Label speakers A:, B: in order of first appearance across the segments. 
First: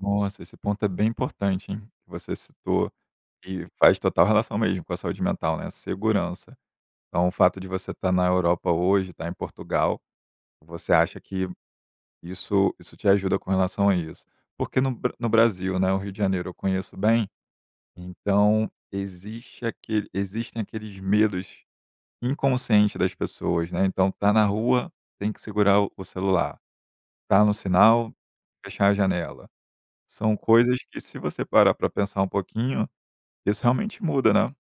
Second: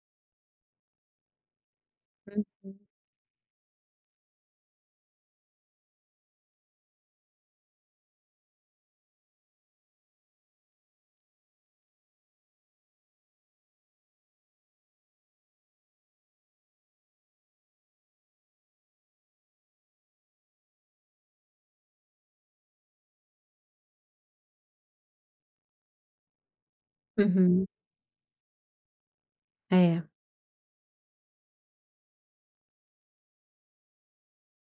A: Nossa, esse ponto é bem importante, hein, você
B: Uhum.
A: citou e faz total relação mesmo com a saúde mental, né. Segurança, então o fato de você estar na Europa hoje, estar em Portugal, você acha que isso isso te ajuda com relação a isso? Porque no Bra no Brasil, né, o Rio de Janeiro eu conheço bem, então existem aquele existe aqueles medos inconscientes das pessoas, né. Então está na rua, tem que segurar o celular, está no
B: Uhum.
A: sinal, fechar a janela.
B: É.
A: São coisas que se você parar para pensar um pouquinho, isso realmente muda, né,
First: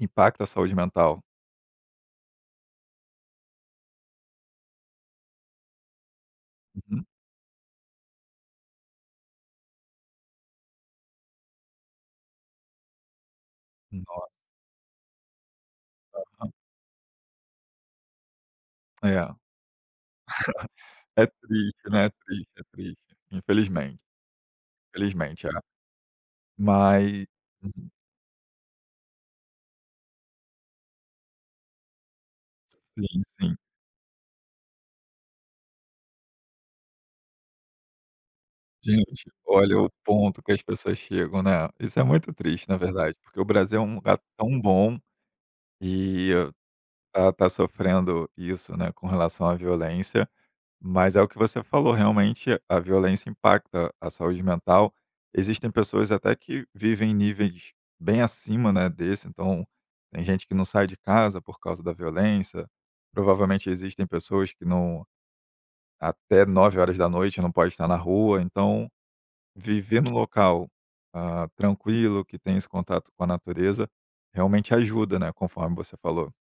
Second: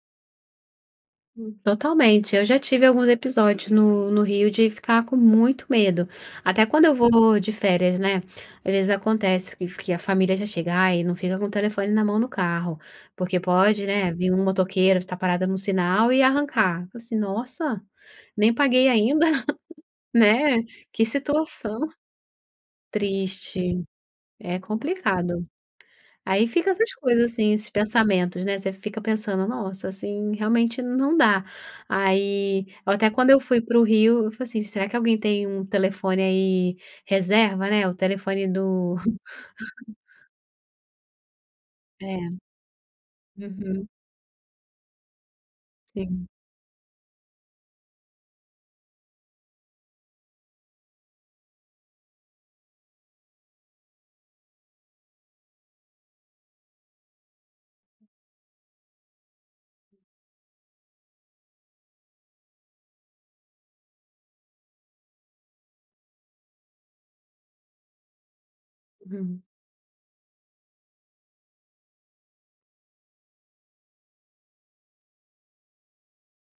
A: impacta a saúde mental.
B: Totalmente, eu já tive alguns episódios no no Rio de ficar com muito medo, até quando eu
A: Uhum.
B: vou de férias, né. Às vezes acontece que que a família já chegar e não fica com o telefone na mão no carro, porque pode, né,
A: Nossa.
B: vir um motoqueiro, estar parada no sinal e
A: Uhum.
B: arrancar, assim, “Nossa, nem paguei
A: É.
B: ainda", né, que
A: É
B: situação.
A: triste, né, é triste, é triste
B: Triste,
A: infelizmente,
B: é complicado.
A: infelizmente é,
B: Aí fica essas
A: mas
B: coisas assim, esses
A: Uhum.
B: pensamentos, né, você fica pensando: “Nossa, assim realmente não dá”, aí eu até
A: Sim,
B: quando eu
A: sim.
B: fui pro Rio eu falei, assim: “Será que alguém tem um telefone aí reserva, né?" O telefone do
A: Gente, olha o ponto que as pessoas chegam, né, isso é
B: É.
A: muito triste, na verdade. Porque o Brasil é
B: Uhum.
A: um lugar tão bom
B: Hum.
A: e está está sofrendo isso, né, com relação à violência, mas é o que você falou, realmente a violência impacta a saúde mental. Existem pessoas até que vivem em níveis bem acima, né, desse, então, tem gente que não sai de casa por causa da violência, provavelmente existem pessoas que não até 21h não pode estar na rua, então,
B: Uhum.
A: viver no local, hã, tranquilo, que tem esse contato com a natureza, realmente ajuda, né, conforme você falou.